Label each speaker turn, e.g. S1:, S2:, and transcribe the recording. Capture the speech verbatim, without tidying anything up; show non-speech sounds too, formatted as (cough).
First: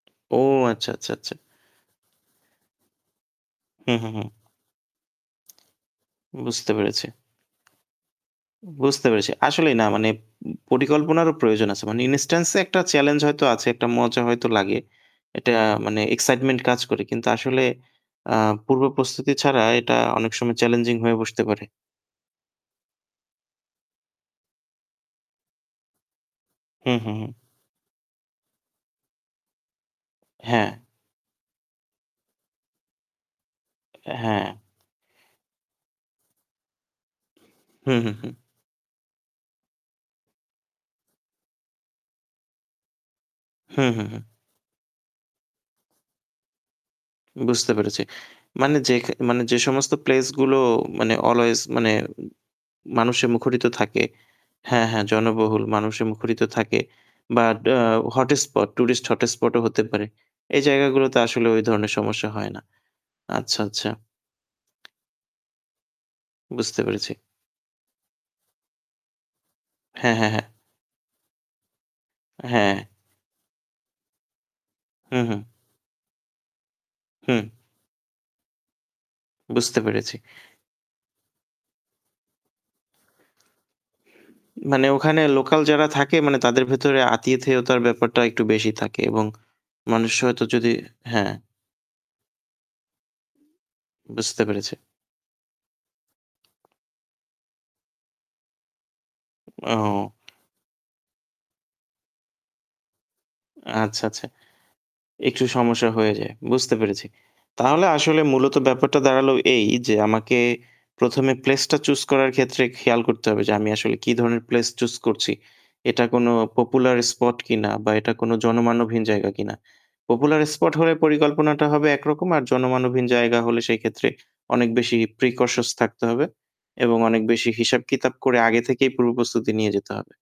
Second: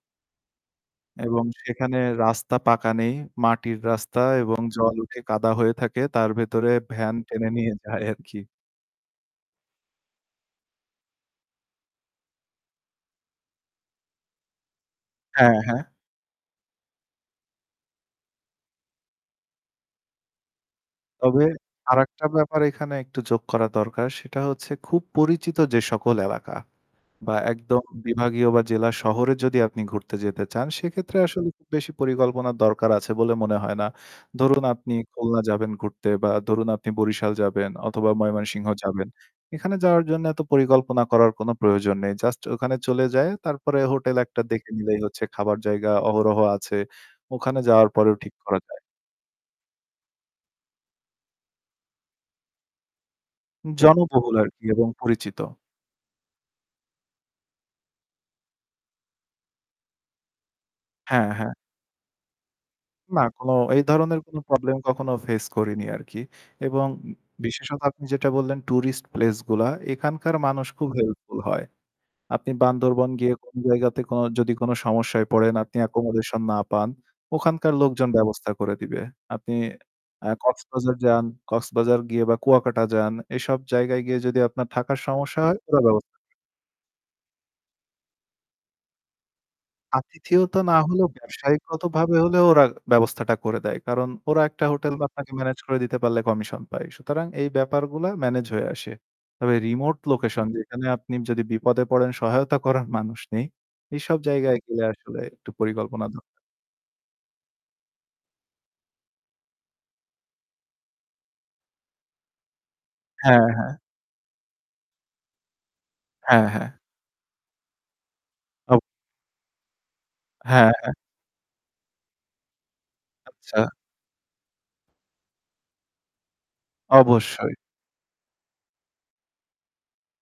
S1: ও আচ্ছা, আচ্ছা, আচ্ছা।
S2: এবং সেখানে রাস্তা পাকা নেই। মাটির
S1: হু, হু,
S2: রাস্তা
S1: হু।
S2: এবং জল উঠে কাদা হয়ে থাকে। তার ভেতরে
S1: বুঝতে পেরেছি।
S2: ভ্যান টেনে নিয়ে যায় আরকি।
S1: বুঝতে পেরেছি। আসলেই না মানে উম পরিকল্পনারও প্রয়োজন আছে। মানে ইনস্টান্স এ একটা চ্যালেঞ্জ হয়তো আছে, একটা মজা হয়তো লাগে। এটা
S2: হ্যাঁ, হ্যাঁ।
S1: মানে এক্সাইটমেন্ট কাজ করে। কিন্তু আসলে আ পূর্ব প্রস্তুতি ছাড়া এটা অনেক সময় চ্যালেঞ্জিং হয়ে বসতে
S2: তবে
S1: পারে।
S2: আরেকটা ব্যাপার এখানে একটু যোগ করা দরকার সেটা হচ্ছে খুব পরিচিত যে সকল এলাকা
S1: হু, হু,
S2: বা
S1: হু।
S2: একদম বিভাগীয় বা জেলা শহরে যদি আপনি ঘুরতে যেতে চান
S1: হ্যাঁ।
S2: সেক্ষেত্রে আসলে খুব বেশি পরিকল্পনার দরকার আছে বলে মনে হয় না।
S1: হ্যাঁ।
S2: ধরুন আপনি খুলনা যাবেন ঘুরতে বা ধরুন আপনি বরিশাল যাবেন
S1: হু,
S2: অথবা
S1: হু, হু।
S2: ময়মনসিংহ যাবেন। এখানে যাওয়ার জন্য এত পরিকল্পনা করার কোন প্রয়োজন নেই। জাস্ট ওখানে চলে যায় তারপরে
S1: হু, হু,
S2: হোটেল
S1: হু।
S2: একটা দেখে নিলেই হচ্ছে খাবার জায়গা অহরহ আছে। ওখানে
S1: বুঝতে
S2: যাওয়ার
S1: পেরেছি।
S2: পরেও ঠিক করা
S1: মানে
S2: যায়।
S1: যেখ মানে যে সমস্ত প্লেস গুলো মানে always মানে মানুষে মুখরিত থাকে।
S2: জনবহুল আর কি
S1: হ্যাঁ,
S2: এবং
S1: হ্যাঁ
S2: পরিচিত।
S1: জনবহুল মানুষে মুখরিত থাকে। But uh hot spot tourist hotspot ও হতে পারে। এই জায়গাগুলোতে
S2: হ্যাঁ,
S1: আসলে
S2: হ্যাঁ।
S1: ওই ধরনের সমস্যা হয় না।
S2: না, কোন
S1: আচ্ছা,
S2: এই
S1: আচ্ছা।
S2: ধরনের কোন প্রবলেম কখনো ফেস করিনি আরকি।
S1: বুঝতে
S2: এবং
S1: পেরেছি।
S2: বিশেষত আপনি যেটা বললেন টুরিস্ট প্লেস গুলা
S1: হ্যাঁ, হ্যাঁ,
S2: এখানকার
S1: হ্যাঁ।
S2: মানুষ খুব হেল্পফুল হয়। আপনি
S1: হ্যাঁ।
S2: বান্দরবন গিয়ে কোন জায়গাতে কোন যদি কোন
S1: হু,
S2: সমস্যায়
S1: হু।
S2: পড়েন আপনি একোমোডেশন না পান,
S1: হুম।
S2: ওখানকার লোকজন ব্যবস্থা করে দিবে। আপনি
S1: বুঝতে পেরেছি।
S2: এ কক্সবাজার যান, কক্সবাজার গিয়ে বা কুয়াকাটা যান এসব জায়গায় গিয়ে যদি আপনার
S1: মানে
S2: থাকার
S1: ওখানে
S2: সমস্যা হয়
S1: লোকাল
S2: ওরা
S1: যারা
S2: ব্যবস্থা
S1: থাকে মানে তাদের ভেতরে আতিথেয়তার ব্যাপারটা একটু বেশি থাকে এবং মানুষ হয়তো
S2: আতিথিয়তা
S1: যদি
S2: না হলেও
S1: হ্যাঁ।
S2: ব্যবসায়িকগতভাবে হলেও ওরা ব্যবস্থাটা করে দেয়। কারণ
S1: বুঝতে
S2: ওরা একটা
S1: পেরেছি।
S2: হোটেল বাপ্নাকে মেনেজ করে দিতে পারলে কমিশন পায়। সুতরাং এই ব্যাপারগুলা মেনেজ হয়ে আসে। তবে রিমোট
S1: ও।
S2: লোকেশন যেখানে আপনি যদি বিপদে পড়েন সহায়তা করার মানুষ নেই।
S1: আচ্ছা,
S2: এসব
S1: আচ্ছা।
S2: জায়গায় গেলে আসলে
S1: একটু
S2: একটু
S1: সমস্যা
S2: পরিকল্পনা
S1: হয়ে
S2: দর
S1: যায়। বুঝতে পেরেছি। তাহলে আসলে মূলত ব্যাপারটা দাঁড়ালো এই যে আমাকে প্রথম এ প্লেস টা চুস করার ক্ষেত্রে খেয়াল করতে
S2: হ্যাঁ,
S1: হবে যে আমি
S2: হ্যাঁ।
S1: আসলে কি ধরনের প্লেস চুস করছি। এটা কোন
S2: হ্যাঁ, হ্যাঁ।
S1: পপুলার স্পট কিনা বা এটা কোন
S2: (unintelligible)
S1: জনমানবহীন জায়গা কিনা। পপুলার
S2: হ্যাঁ,
S1: স্পট
S2: হ্যাঁ।
S1: হলে পরিকল্পনাটা হবে একরকম আর জনমানবহীন জায়গা হলে
S2: আচ্ছা।
S1: সেইক্ষেত্রে অনেক বেশি প্রিকশস থাকতে হবে। এবং অনেক বেশি
S2: অবশ্যই।
S1: হিসাব কিতাব করে আগে থেকেই পূর্বপ্রস্তুতি নিয়ে যেতে হবে।